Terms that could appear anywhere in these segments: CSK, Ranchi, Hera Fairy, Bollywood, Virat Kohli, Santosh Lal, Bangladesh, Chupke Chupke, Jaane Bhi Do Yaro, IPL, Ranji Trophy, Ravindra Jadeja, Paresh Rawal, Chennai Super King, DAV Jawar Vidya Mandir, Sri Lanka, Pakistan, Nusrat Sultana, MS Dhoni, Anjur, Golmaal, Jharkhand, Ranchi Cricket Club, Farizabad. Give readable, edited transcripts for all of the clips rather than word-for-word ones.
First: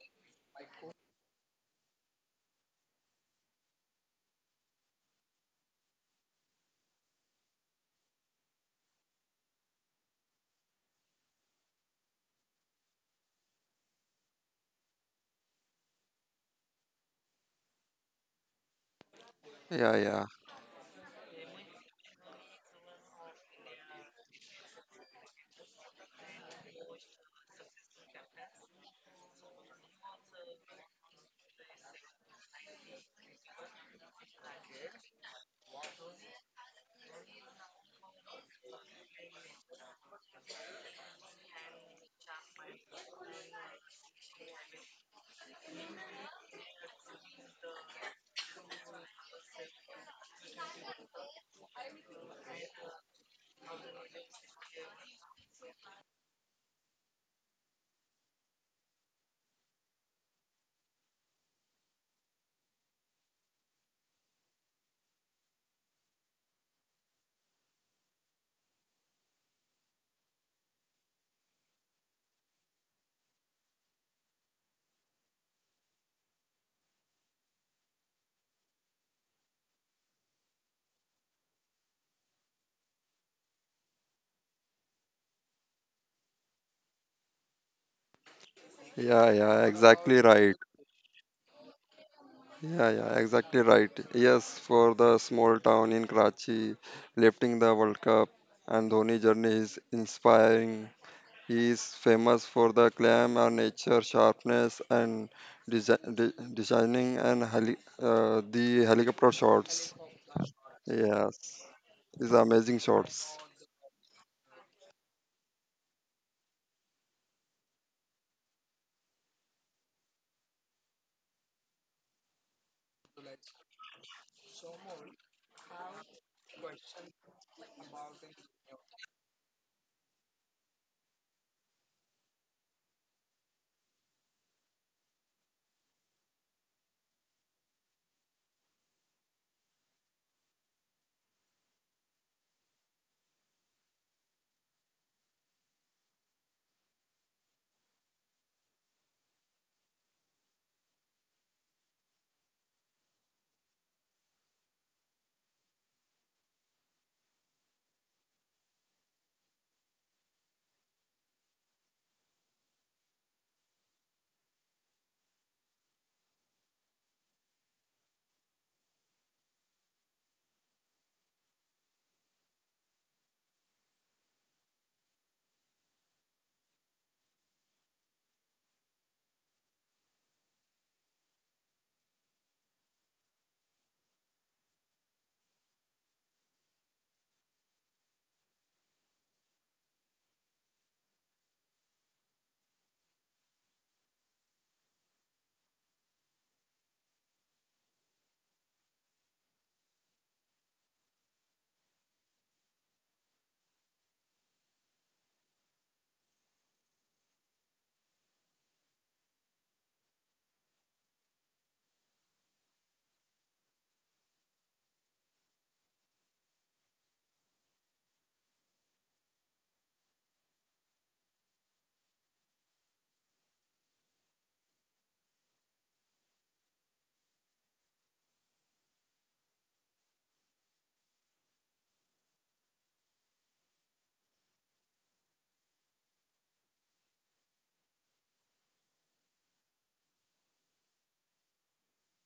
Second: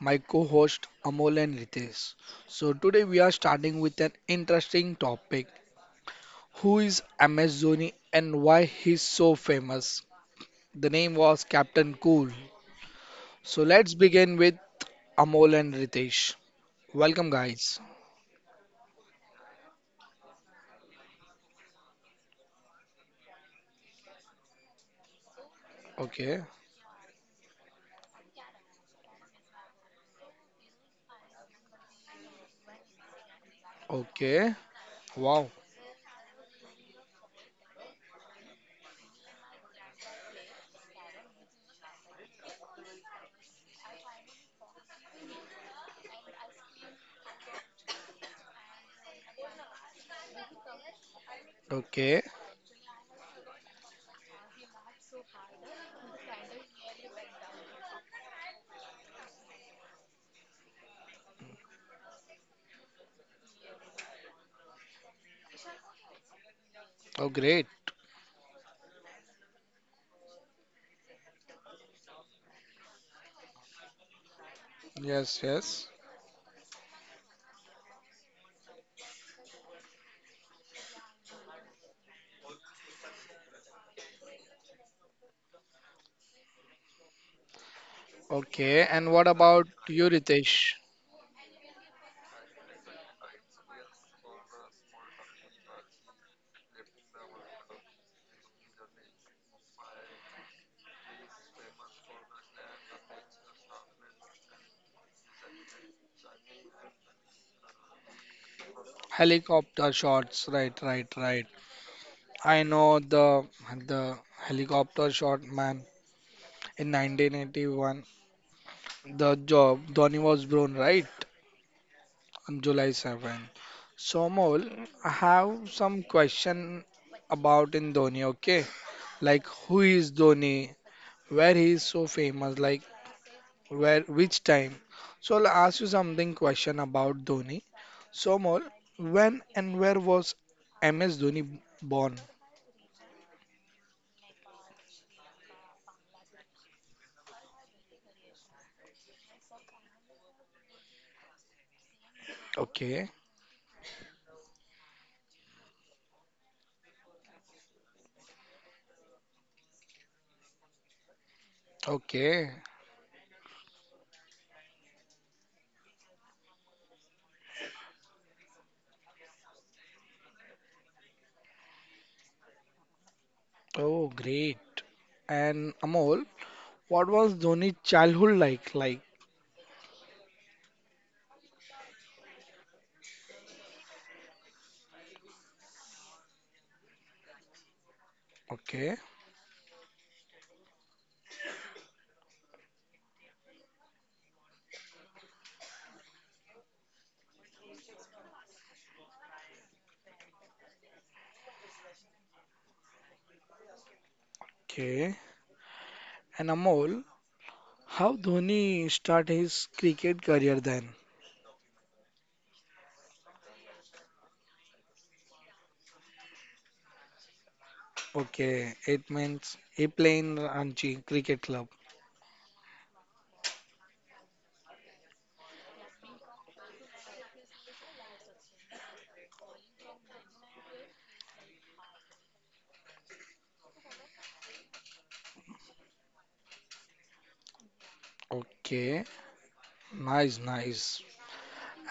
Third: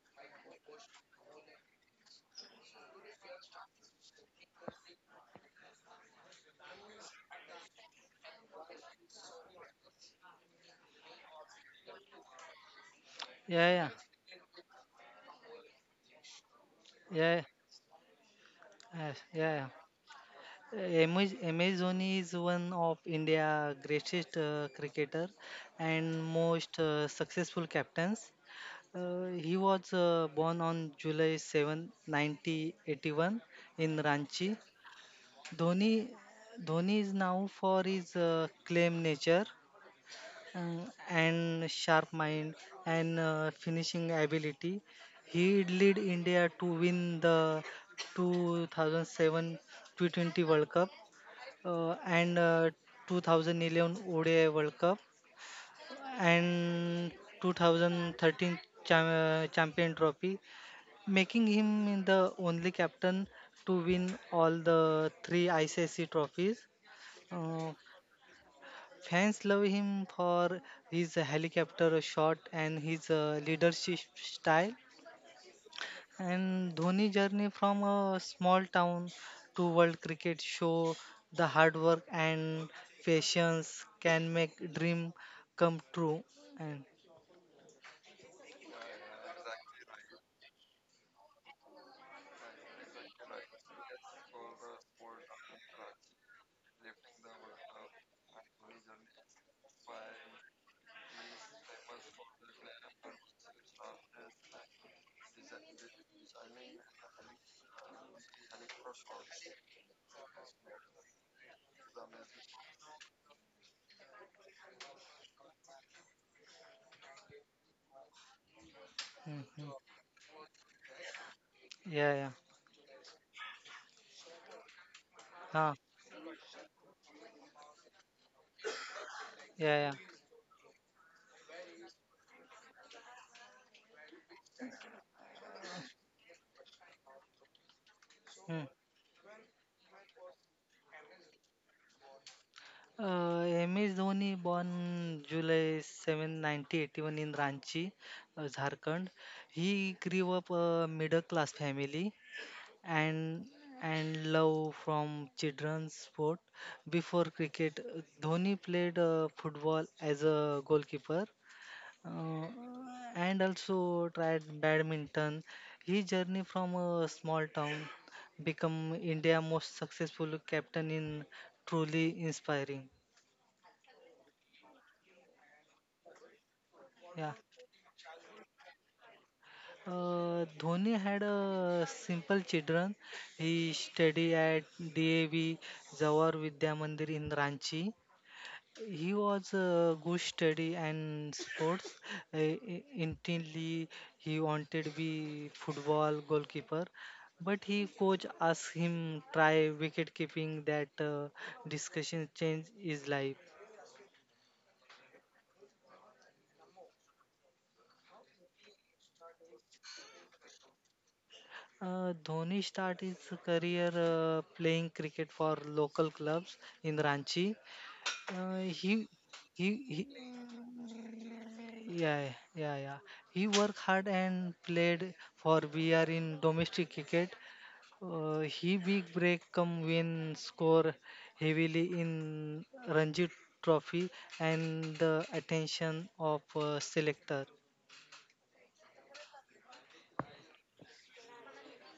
my co host Amol and Ritesh. So, today we are starting with an interesting topic. Who is MS Dhoni and why he's so famous? The name was Captain Cool. So, Yeah, yeah, let's begin with Amol and Ritesh. Welcome, yeah, guys. yes, yeah. Yeah. Amazon is one of India's greatest cricketer and Okay, most successful captains. He was born on July 7, 1981 in okay, Ranchi. wow, Dhoni, Dhoni is now for his claim nature and sharp mind and finishing ability. He led India to win the 2007 T20 World Cup uh, okay, and uh, 2011 ODI World Cup and 2013 Champion Trophy, making him the only captain to win all the three ICC trophies. oh, great. Uh, Fans love him for his helicopter shot and his leadership style. Yes, yes. And Dhoni journey from a small town to world cricket show the hard work and patience can make dream come true. And Okay, and Yeah, what yeah, about you, exactly right. Ritesh? Yeah, yeah, exactly right. Yes, for the small town in Karachi, lifting the World Cup and Dhoni journey is inspiring. He is famous for the clam nature sharpness and designing and the helicopter shots. Helicopter shots, right, right, Yes, right. these are amazing I shots. know the helicopter shot man in 1981. The Mhm. job Dhoni was born, right, yeah, yeah, on July 7. So Mohul, I huh, have some question about in Dhoni. Okay, like yeah, yeah. who is Dhoni? Where he is so famous? Like where? Which time? So I'll ask you something question about Dhoni. So Mm. Mohul, when and where was MS Dhoni born? MS Dhoni born July 7, 1981 in Ranchi, Jharkhand. He grew up a middle class family Okay. and and love from children's sport. Before cricket, Dhoni played football as a goalkeeper uh, Okay. and also tried badminton. His journey from a small town become India most successful captain in truly inspiring. Oh, great. And Amol, what Yeah. was Dhoni's childhood like? Like, Dhoni had a simple children. He studied at DAV Jawar Vidya Mandir in Ranchi. okay, He was a good study and sports. Uh, Intently, he wanted to be football goalkeeper, but he coach asked him try wicket keeping. That discussion changed his life. okay. And Amol, how Dhoni start his cricket career then? Dhoni started his career playing cricket for local clubs in Ranchi. Uh, Okay, he, it he, means he he, playing Ranchi Cricket Club. yeah, yeah, yeah. He worked hard and played for BR in domestic cricket. He big break come win score heavily in Ranji Trophy and the attention of selector. Okay, nice, nice.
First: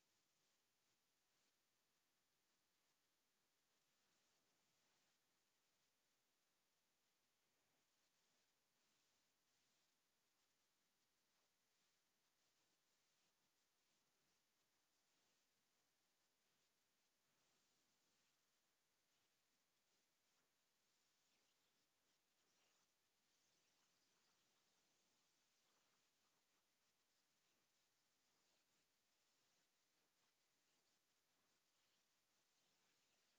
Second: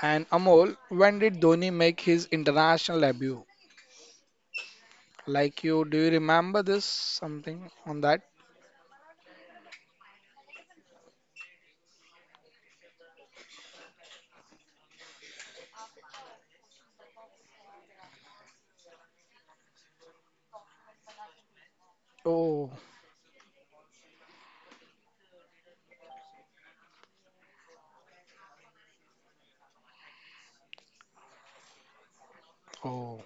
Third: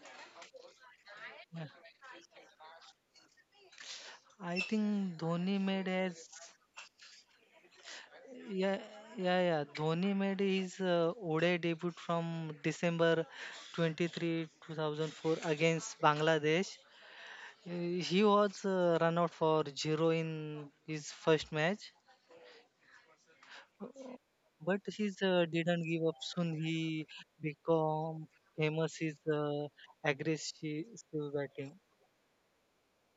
And Amol, when did Yeah. Dhoni make his international debut? I think Dhoni Like you, made do you as remember this something on that? yeah yeah yeah Dhoni made his ODI debut from December 23 2004 against Bangladesh. He was run out for zero in his first match. Oh, But he's didn't give up soon. He become famous his aggressive batting. oh.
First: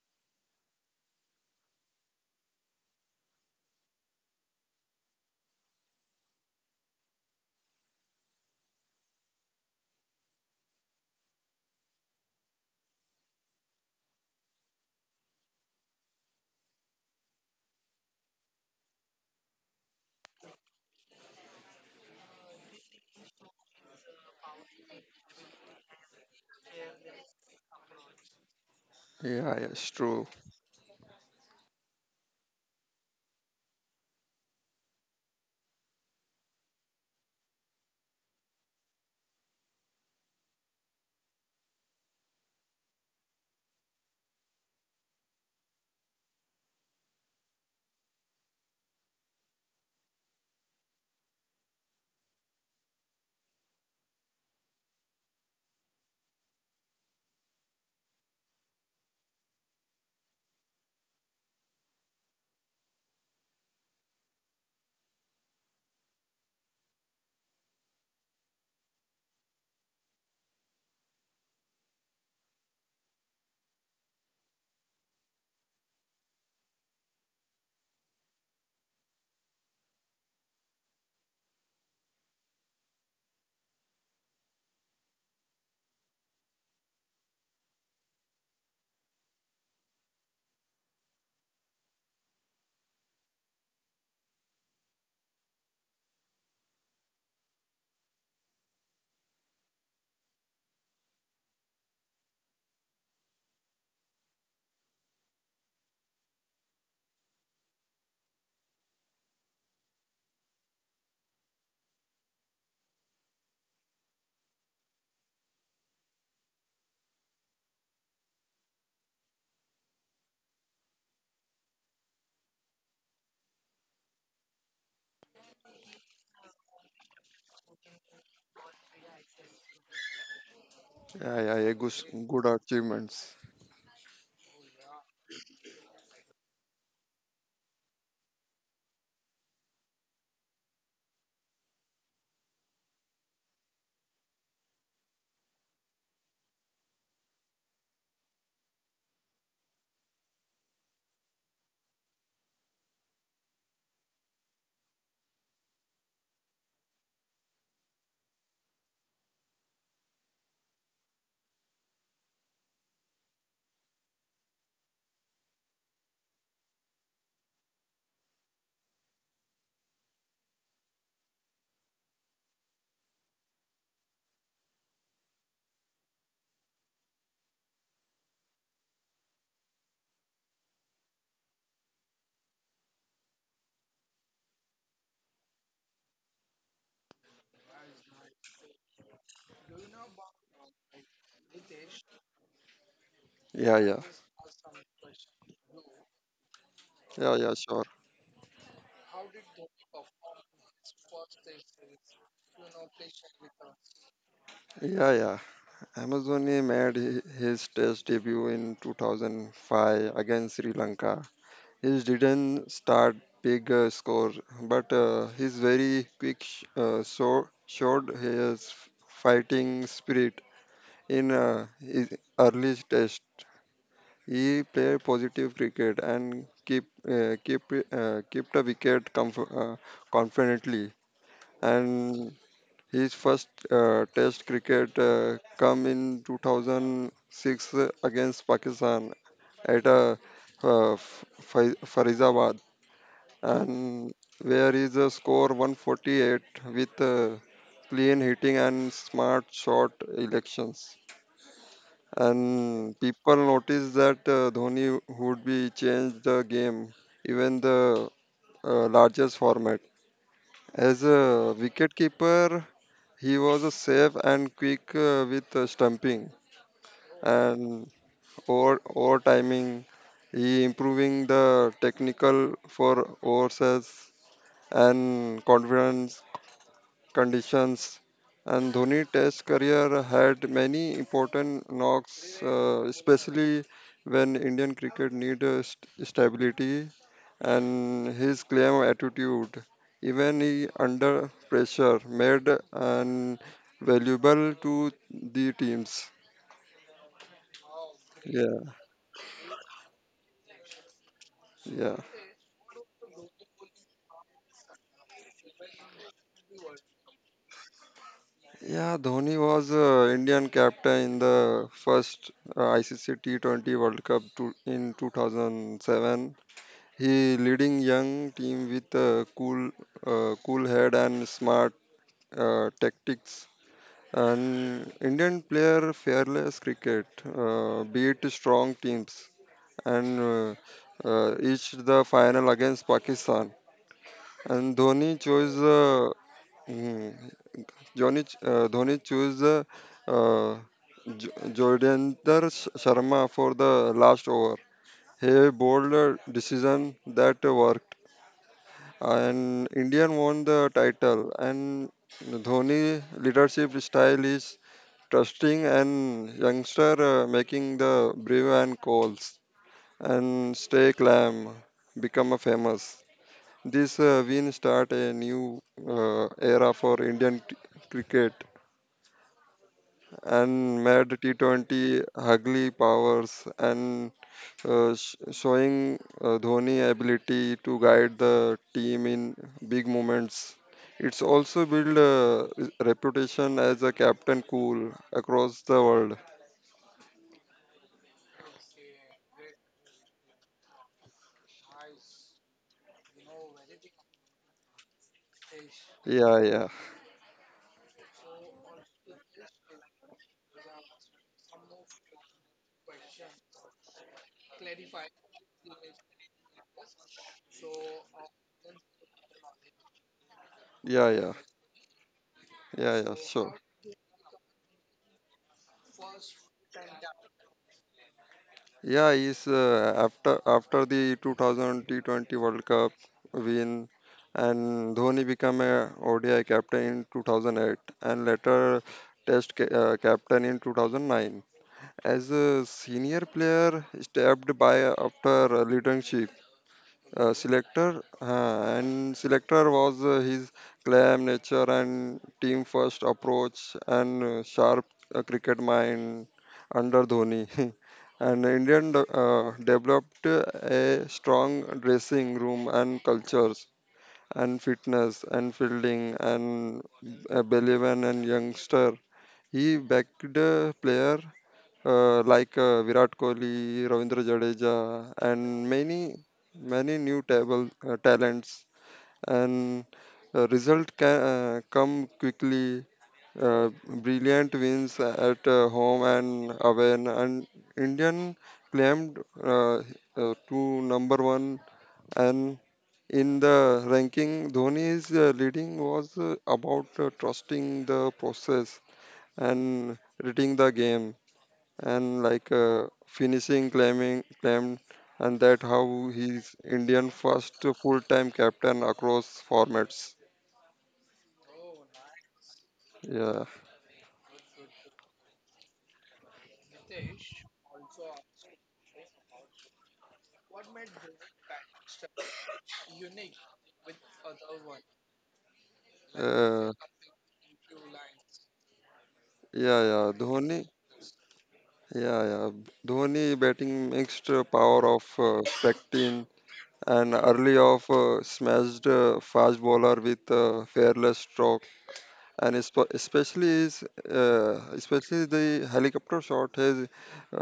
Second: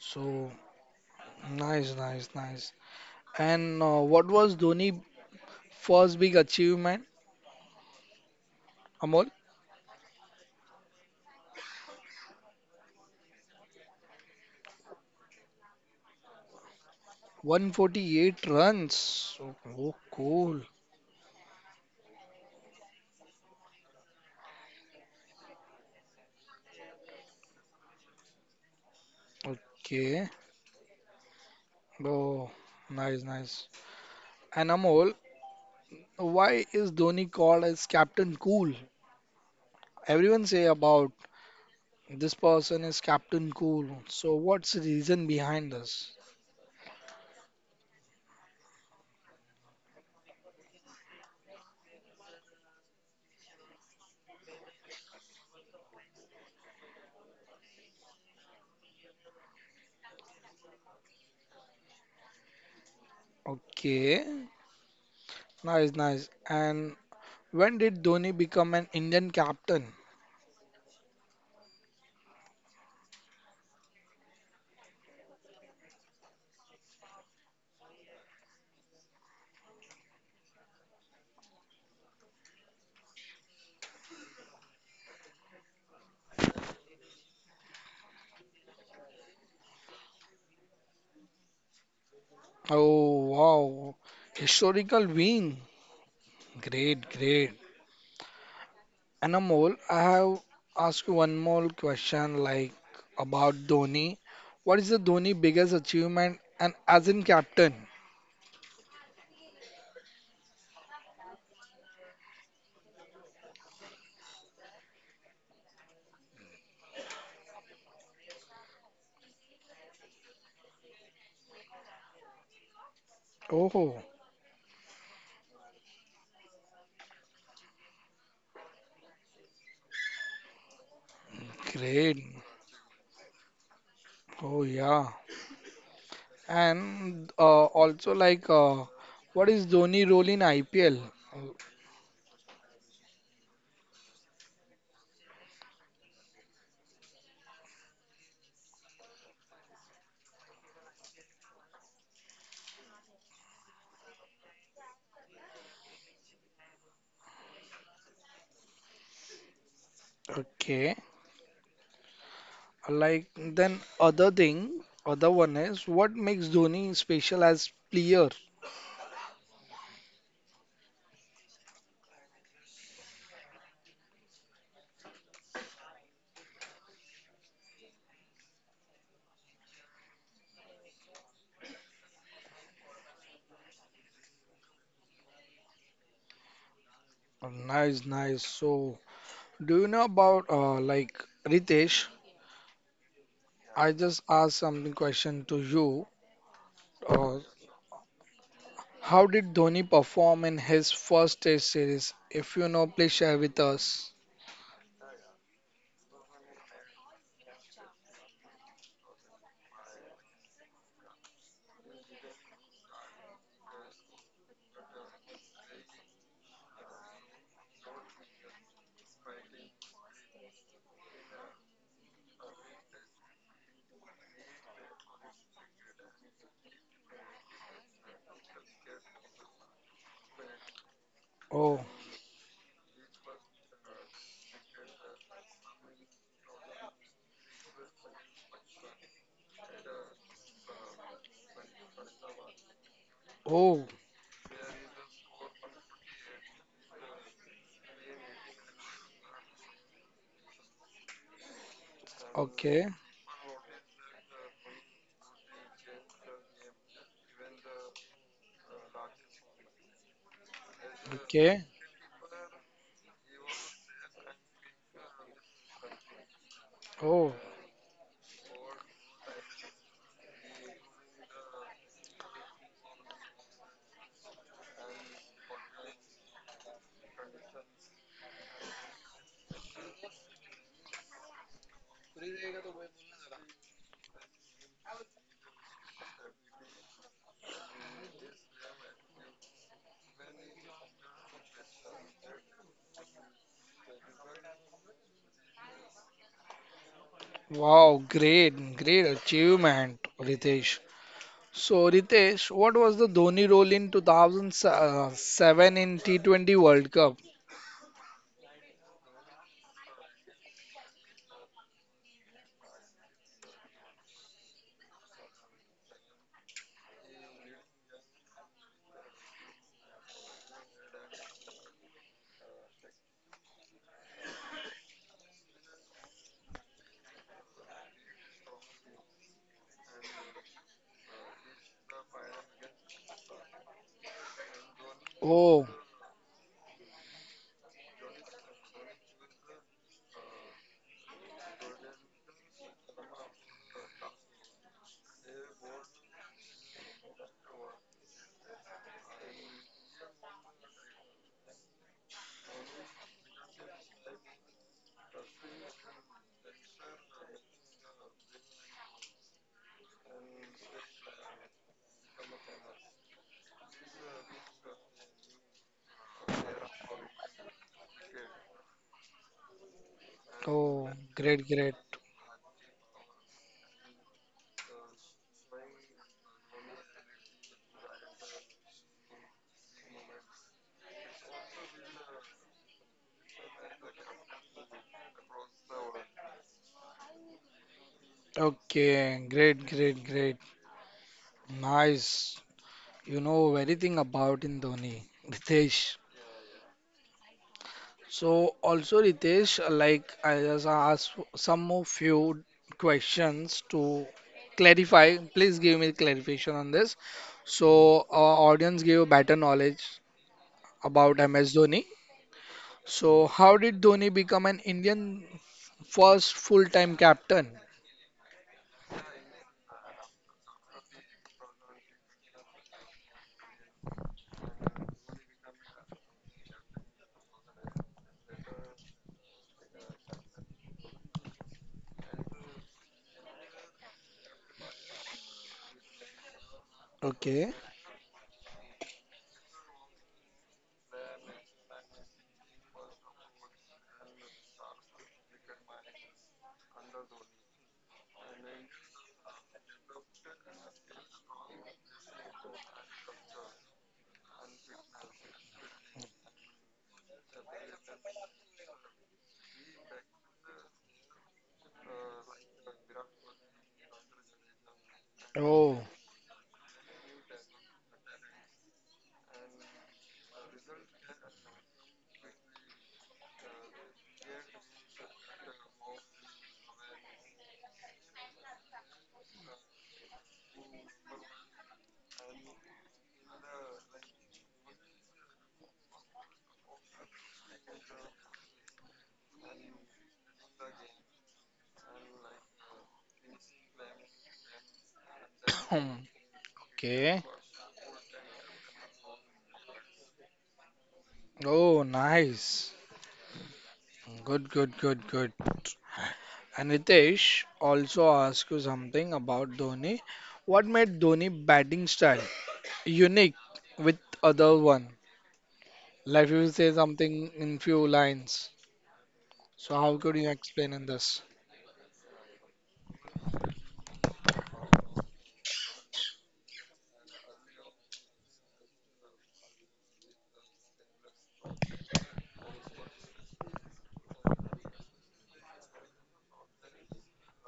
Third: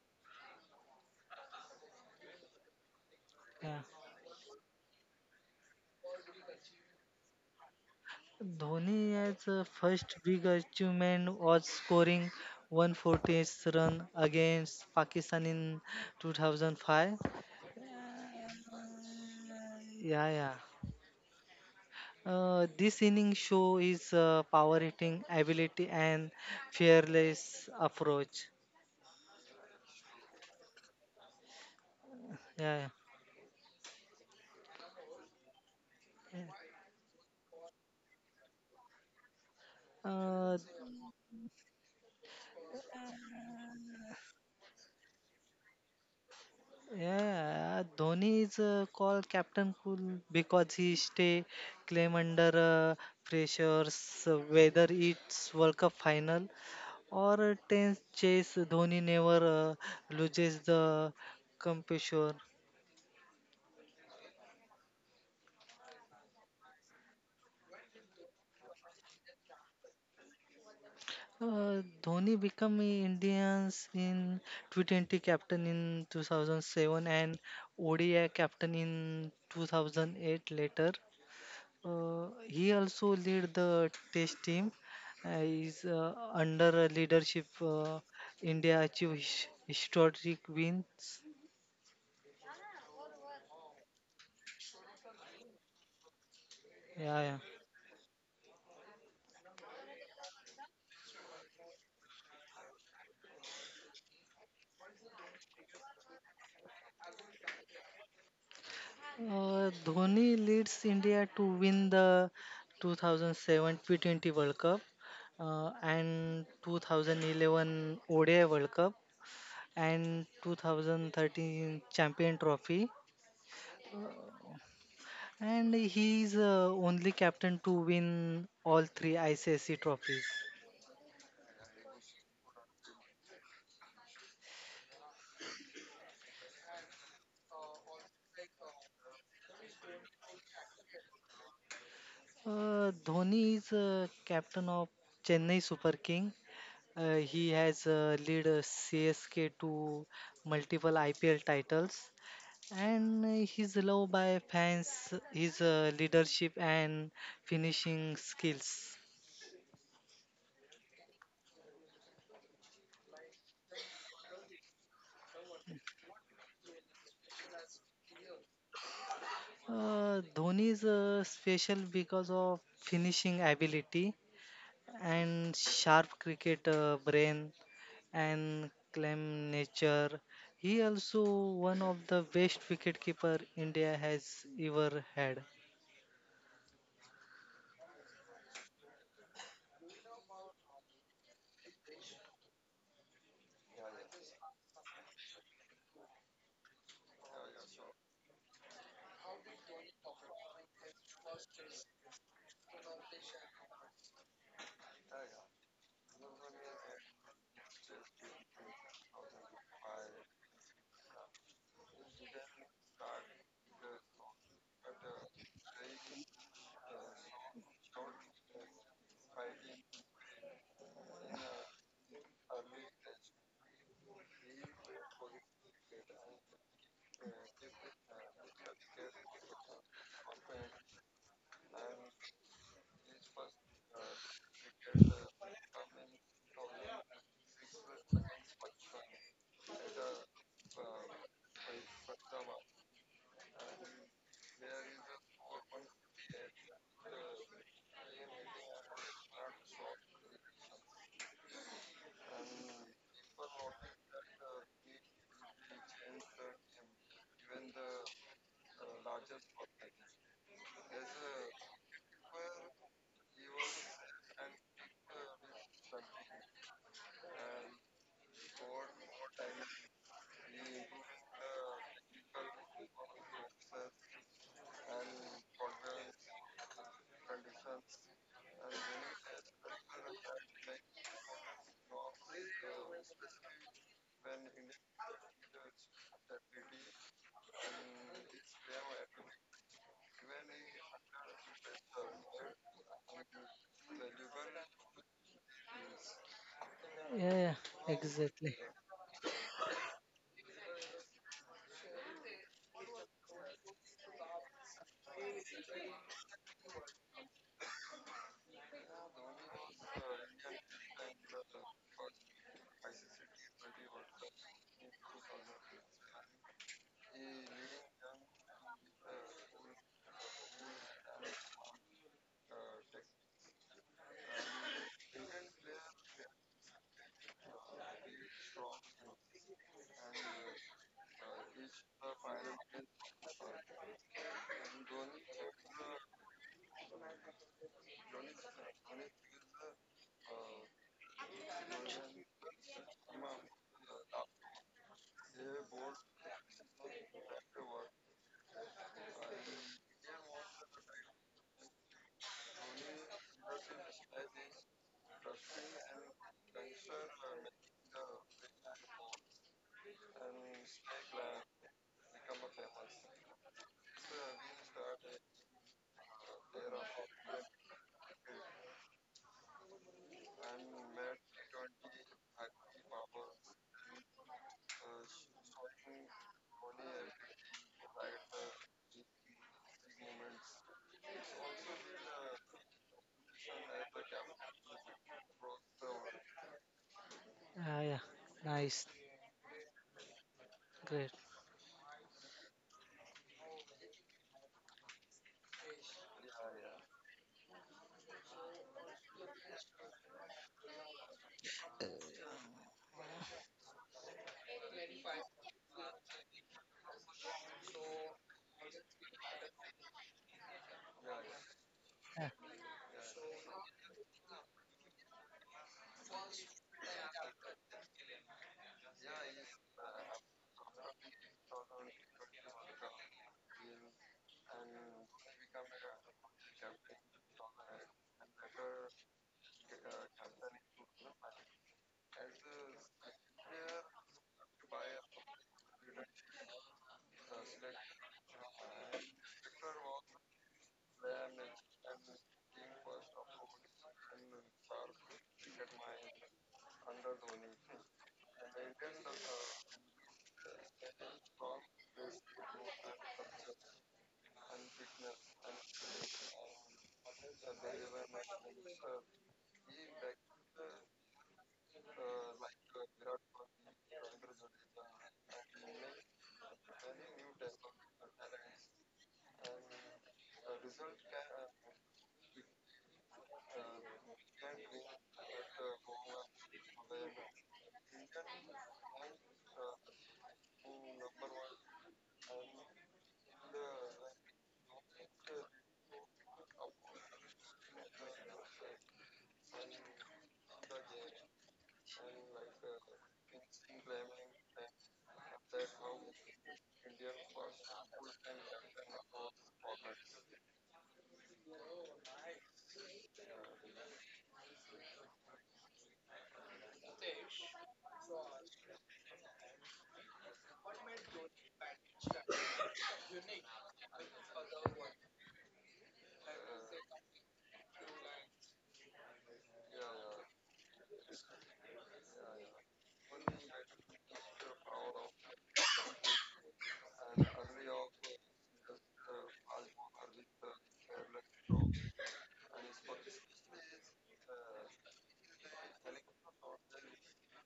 So nice, nice, nice. Yeah. And what was Dhoni first big achievement, Dhoni Amol? as first big achievement was scoring 140 run against Pakistan in 2005. 148 runs. Oh, oh, Yeah, yeah. cool. This inning show his power hitting ability and fearless approach. Yeah, yeah, it's true. Okay. Oh, Yeah, nice, nice. And Amol, why is Dhoni called as Captain Cool? yeah. Everyone Uh, say about this person is Captain Cool. So what's the reason behind this? Yeah, Dhoni is called Captain Cool because he stay claim under pressures, whether it's World Cup final or a tense chase. Dhoni never loses the composure. Okay. Nice, nice. And when did Dhoni become an Indian captain? Dhoni became Indians in T20 captain in 2007 and ODI captain in 2008 later. He also lead the test team. Is Under a leadership, India achieve historic wins. Oh, wow. Historical wing. Great, Yeah, yeah. great. And Amol, I have asked you one more question like about Dhoni. What is the Dhoni biggest achievement and as in captain? Dhoni leads India to win the 2007 T20 World Cup and 2011 ODI World Cup and 2013 Champion Trophy. Oh, And he is only captain to win all three ICC trophies. Yeah, yeah, yeah, good, great. good achievements. Oh yeah. And also like what is Dhoni role in IPL? Dhoni is captain of Chennai Super King. He has led CSK to multiple IPL titles, and he's loved by fans. His leadership and finishing skills. Okay. Like then other thing, other one is what makes Dhoni special as player? Dhoni is special because of finishing ability and sharp cricket brain, and Clem Nature. He also one of the best wicketkeeper India has ever had. Oh, nice, nice. So do you know about like Ritesh? Yeah, I yeah, just asked something question to you. yeah, Uh, yeah, sure. how did Dhoni perform in his first Test series? If you know, please share with us. Yeah, yeah. Amazon made his test debut in 2005 against Sri Lanka. He didn't start big score, but his very quick showed his fighting spirit in his early test. He played positive cricket and keep keep kept a wicket confidently, Oh, and his first Test cricket come in 2006 against Pakistan at Farizabad, oh, and where is a score 148 with clean hitting and smart shot elections. okay, And people noticed that Dhoni would be changed the game, even the largest format. As a okay. wicketkeeper, he was a safe and quick with stumping Oh, and over over timing. He improving the technical for overseas and confidence conditions. And Dhoni Test career had many important knocks, especially when Indian cricket need stability, and his calm attitude, even he under pressure, made an valuable to the teams. Yeah, yeah, wow, exactly. great, Yeah, great achievement, Ritesh. So, yeah, Ritesh, what was the Dhoni role in 2007 in T20 World Cup? yeah. Dhoni was Indian captain in the first ICC T20 World Cup to, in 2007. He leading young team with a cool head and smart tactics. And Indian player fearless cricket, beat strong teams, and reached the final against Pakistan. And Dhoni chose Oh, mm, Dhoni, ch- Dhoni chose uh, Jodhender Sharma for the last over. He bowled a decision that worked, and Indian won the title. And Dhoni leadership style is trusting and youngster making the brave and calls and stay calm become a famous. This win start a new era for Indian cricket and oh, made great, great. T20 ugly powers and showing Dhoni ability to guide the team in big moments. It's also built a reputation as a captain cool across the world. Ah, yeah, nice, Okay, great, great, great. great. Nice. You know everything about in Dhoni, Ritesh. Yeah, yeah, So also Ritesh, like I just asked some of few questions to clarify. Please give me clarification on this. So our audience gave better knowledge about yeah, yeah, MS Dhoni. Yeah. yeah, So yeah. how Sure. did Dhoni become an Indian first full-time captain? Yeah, is after the 2020 World Cup win, and Dhoni became a ODI captain in 2008 and later Test captain in 2009. As a senior player, stepped by after leadership Okay. Selector was his calm nature and team first approach and sharp cricket mind under Dhoni and Indian developed a strong dressing room and cultures and fitness and fielding and believe in and youngster, he backed the player like Virat Kohli, Ravindra Jadeja, and Oh, many new table talents. And result can come quickly. Uh, Brilliant wins at home and away, and Indian claimed to number one. And in the ranking, Dhoni's leading was about trusting the process and reading the game and like finishing claiming climbed, and that how he's Indian okay. first full-time captain across formats. Oh, nice. Yeah, Good, good, good, good. And Ritesh also asked you something about Dhoni. What made Dhoni batting style unique with other one? Like you say uh, something in few lines. So yeah, how yeah. could you Dhoni, explain in this? yeah. Dhoni batting mixed power of Spectin and early off smashed fast bowler with fearless stroke, and especially the helicopter shot has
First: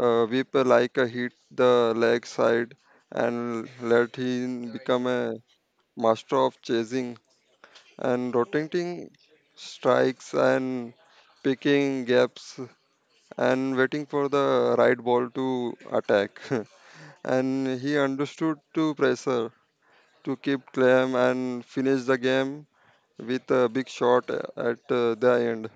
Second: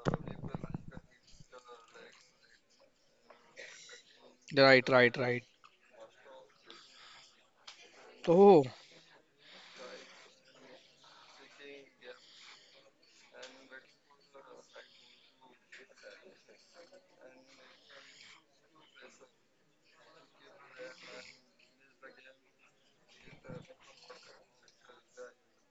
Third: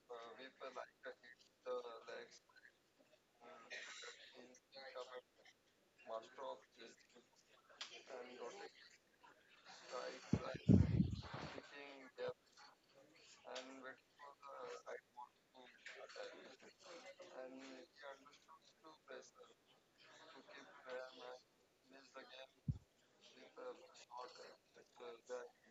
whip like a hit the leg side and let him Right, become right, a right. master of chasing and Oh, rotating strikes and picking gaps and waiting for the right ball to attack. And he understood to pressure to keep calm and finish the game with a big shot at the end.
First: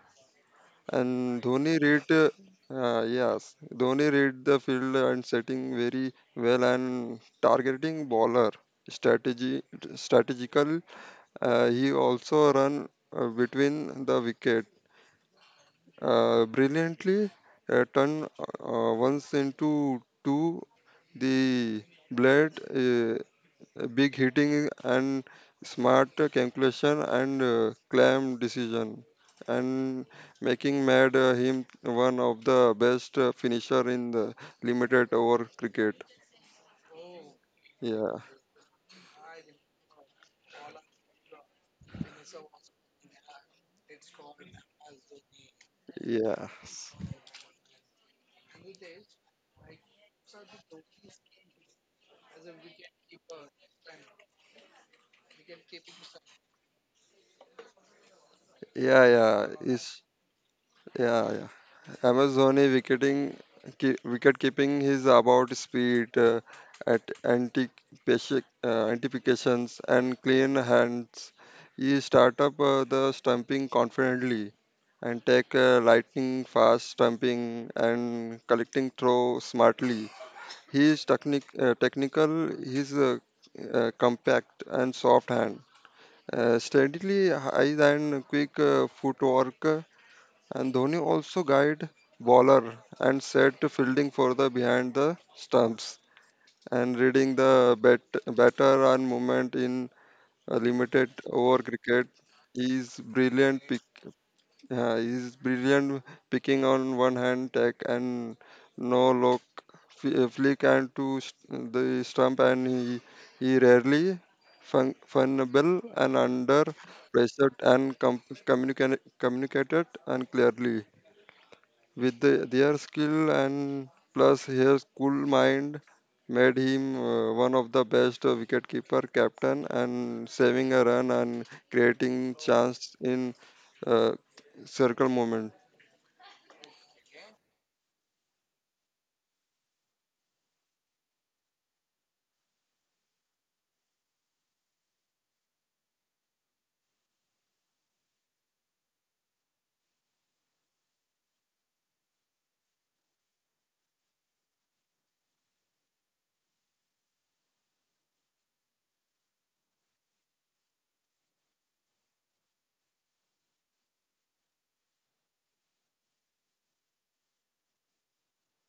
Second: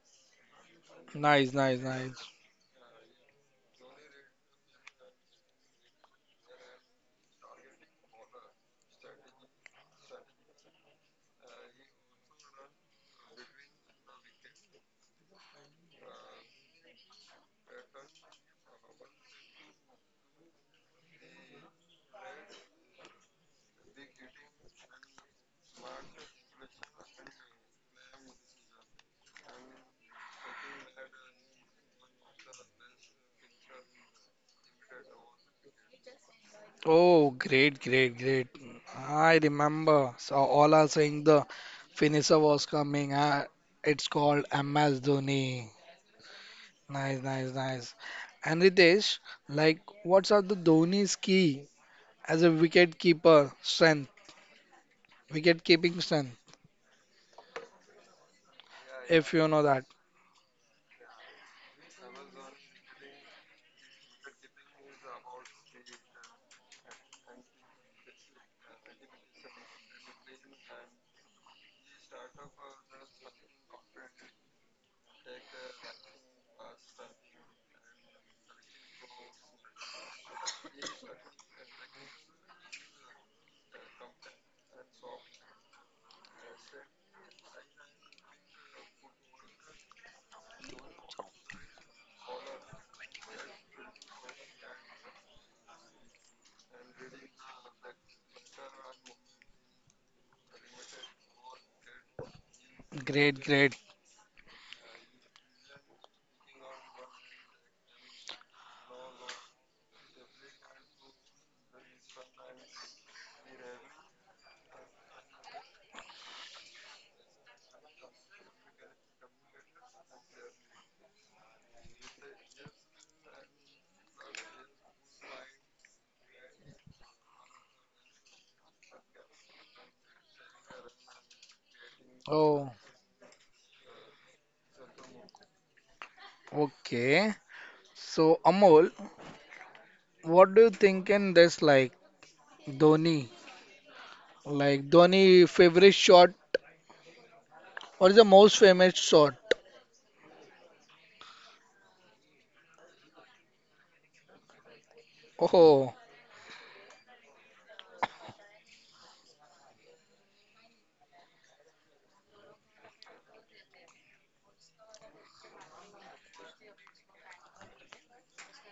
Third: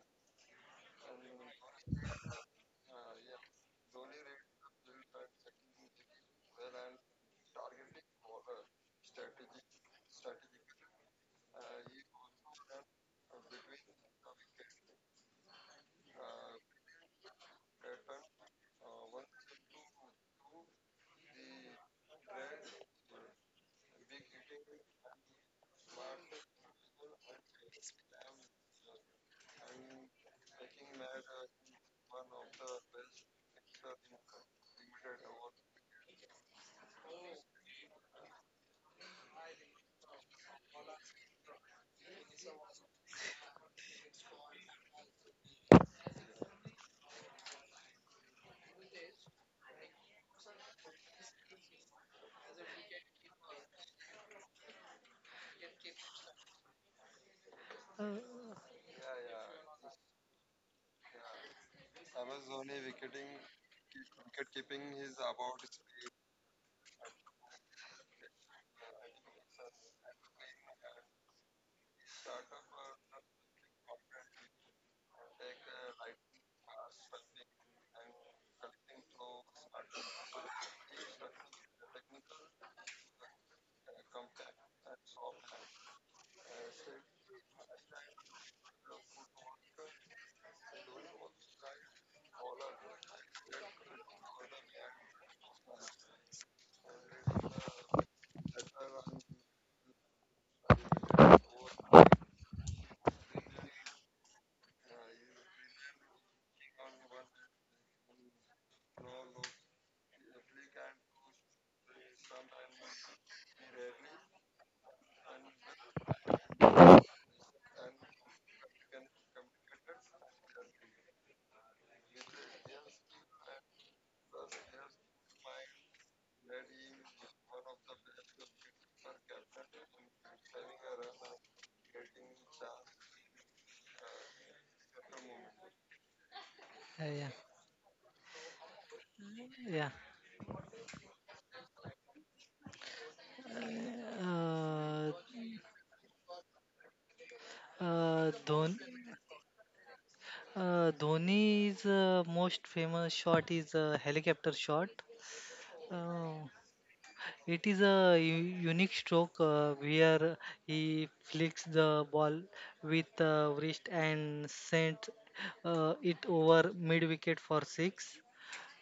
And nice, Dhoni nice, read, nice. Yes, Dhoni read the field and setting very well and targeting bowler strategy strategical. He also run between the wicket brilliantly. Turn once into two the blade. Big hitting and smart calculation and calm decision and making made him one of the best finisher in the limited over cricket. Oh, great, great, great. yeah I remember. So all are saying the finisher was coming. It's called MS Dhoni. yeah Nice, nice, nice. And Ritesh, like, what are the Dhoni's key as a wicket keeper strength, wicket keeping strength? Uh, If yeah you know yeah that. it's yeah yeah. MS Dhoni wicket keeping is about speed, anticipations, and clean hands. He start up the stumping confidently and take lightning fast stumping and collecting throw smartly. His technical, his compact and soft hand. Steadily high and quick footwork, and Dhoni also guided bowler and set to fielding for the behind the stumps and reading the batter and movement in a limited over cricket. He is Great, brilliant. great. He's brilliant picking on one hand tech and no look flick and to the stump, and he rarely funable and under pressure and communicated and clearly. With their skill, and plus his cool mind made him one of the best wicketkeeper captain and saving a run and creating Oh, chance in uh, circle moment. yeah, yeah. okay. So, Amol, yeah. what do you think in this, like, Dhoni? Like, Uh, Dhoni favorite shot? What is the most Dhoni, famous shot? Dhoni's most famous shot is a helicopter shot. Oh, Uh, It is a unique stroke where he flicks the ball with wrist and sent it over mid wicket for six.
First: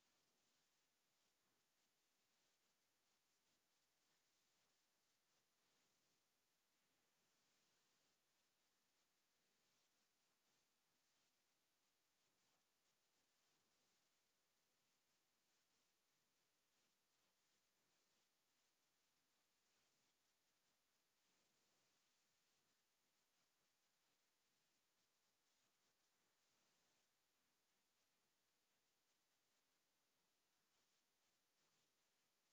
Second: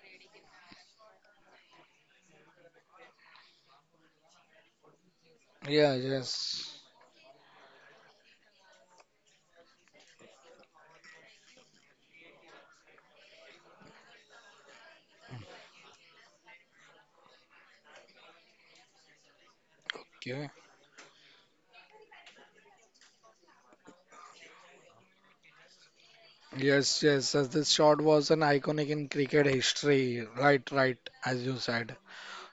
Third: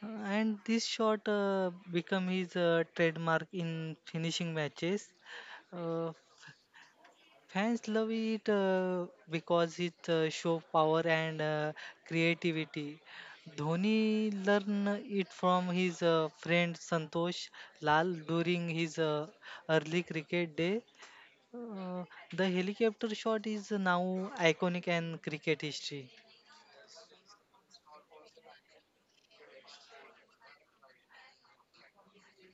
Uh, And this shot become his trademark in finishing matches. yeah, Uh, yes. Fans love it because it show power and creativity. Dhoni learned it from his friend Santosh Lal during his early Okay. cricket day. Uh, the helicopter shot is now iconic in cricket history. Yes, yes. As this shot was an iconic in cricket history. Right, right. As you said.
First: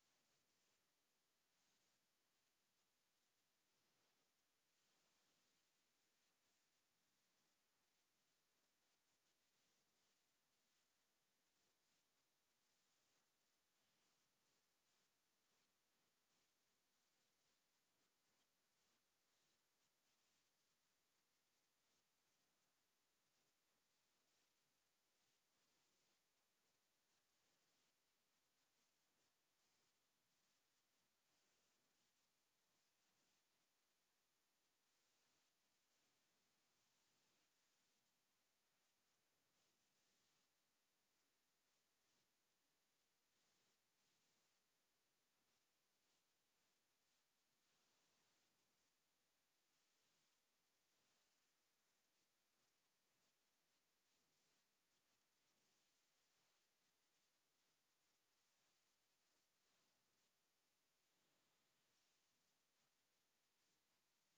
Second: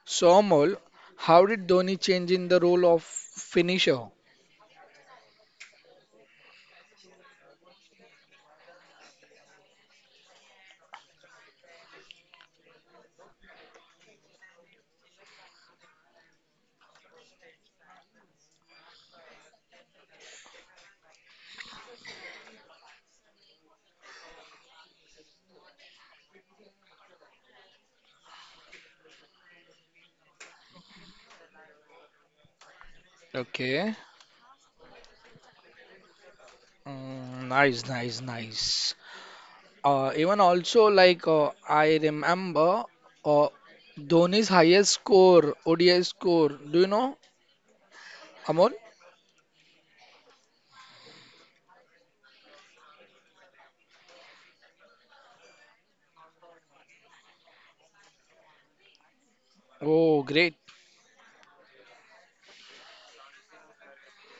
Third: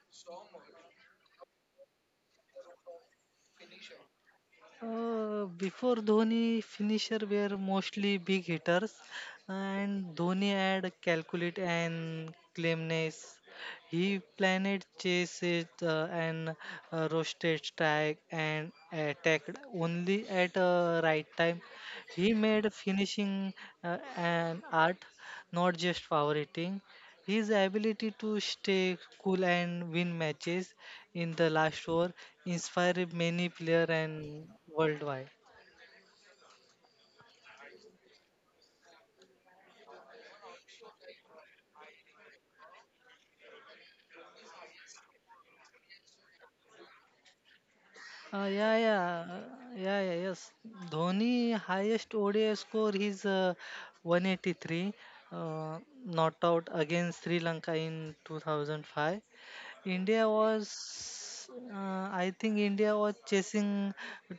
So Amol, how did Dhoni change in the role of finisher? Before Dhoni, finisher were mostly big hitters, and Dhoni had calculate and claimness. He planned chases and roasted strike and attacked only at right time. He made finishing an art, not just power hitting. His ability to stay cool and win matches in the last over inspired many players Okay, and worldwide. mm, nice, nice, nice. Even also like I remember uh, Dhoni's highest score, ODI score. Do you know, Uh, Amol? yeah, yeah, uh, yeah, yeah, yes. Dhoni highest ODI score is 183, uh, not out against Sri Lanka in 2005. Oh, India great. was, I think India was chasing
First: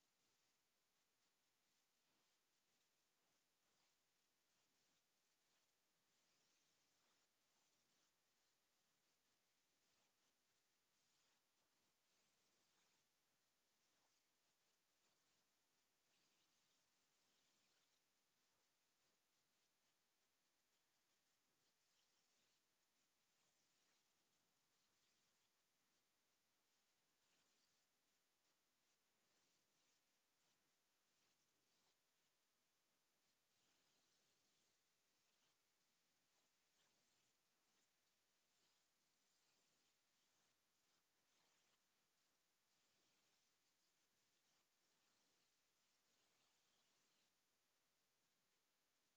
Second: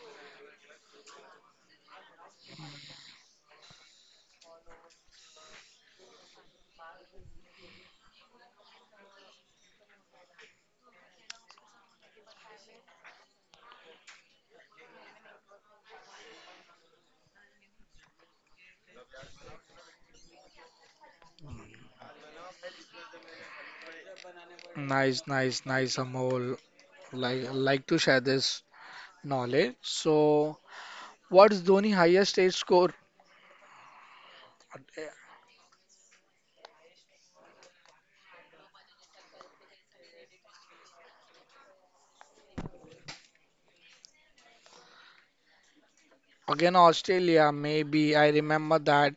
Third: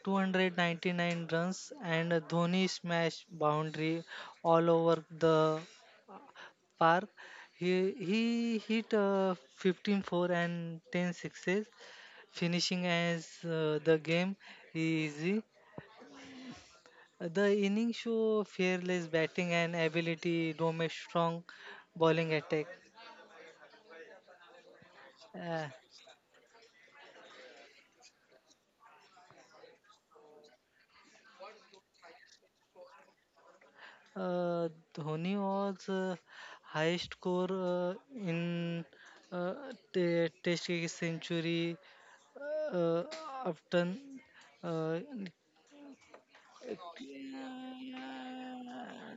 299 runs and Dhoni smashed boundary all over the park. He hit 15 four and 10 sixes, finishing as the game easy. The innings show fearless batting and ability to a strong bowling attack. Nice, nice, Uh, nice, Amol. Like to share this knowledge. So, what's Dhoni highest stage score? Uh, Dhoni was highest score in uh, Test cricket century uh, often. Uh, Again, Australia, maybe. I remember that.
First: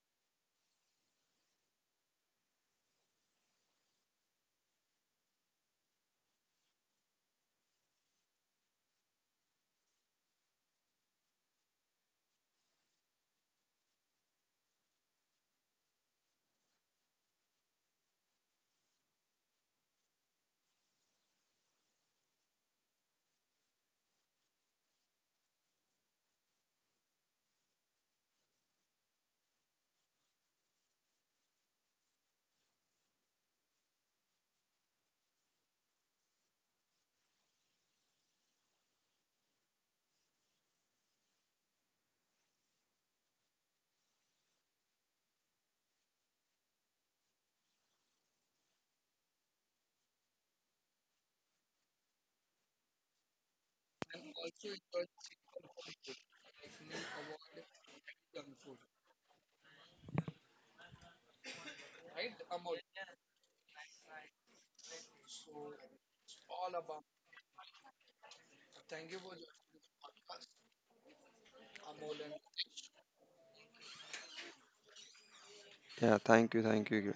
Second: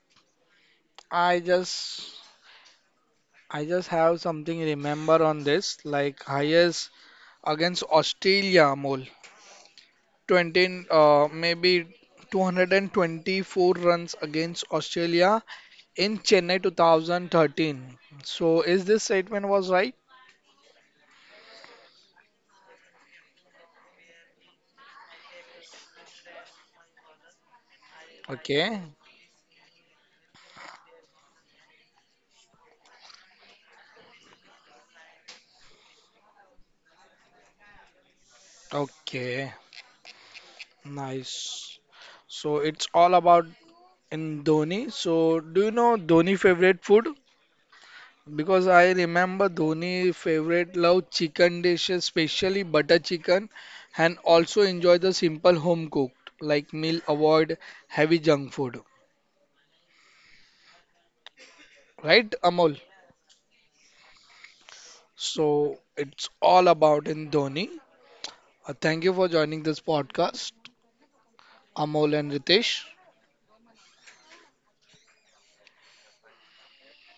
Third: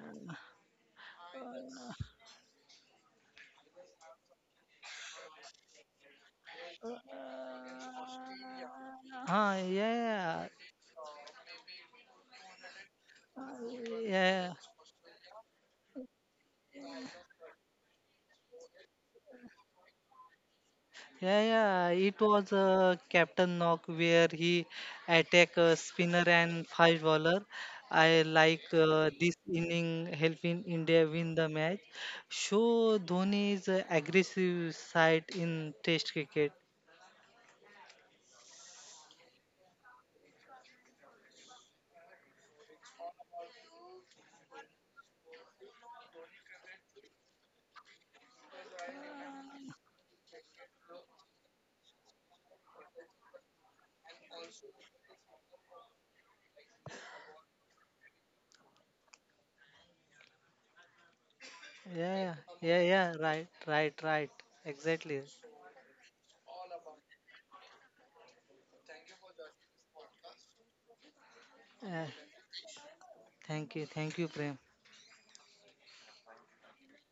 I just I just have something remember on this, like highest against Australia, Amol. हाँ yeah yeah 20, maybe 224 yeah yeah, runs yeah. against Australia in Chennai 2013. So is this statement was right? Yeah, yeah, it was Captain Knock where he attack spinner and five bowler. I like Okay, this inning helping India win the match. Show Dhoni's aggressive side in Test cricket. okay, nice. So it's all about in Dhoni. So do you know Dhoni favorite food? Because I remember Dhoni favorite love chicken dishes, especially butter chicken, and also enjoy the simple home cooked, like meal avoid heavy junk food. Yeah, Right, yeah, Amol? yeah, yeah, right, right, right, exactly. So it's all about in Dhoni. Thank you for joining this podcast, Yeah. Amol and Ritesh. Thank you, Prem. Yeah, thank you, thank you.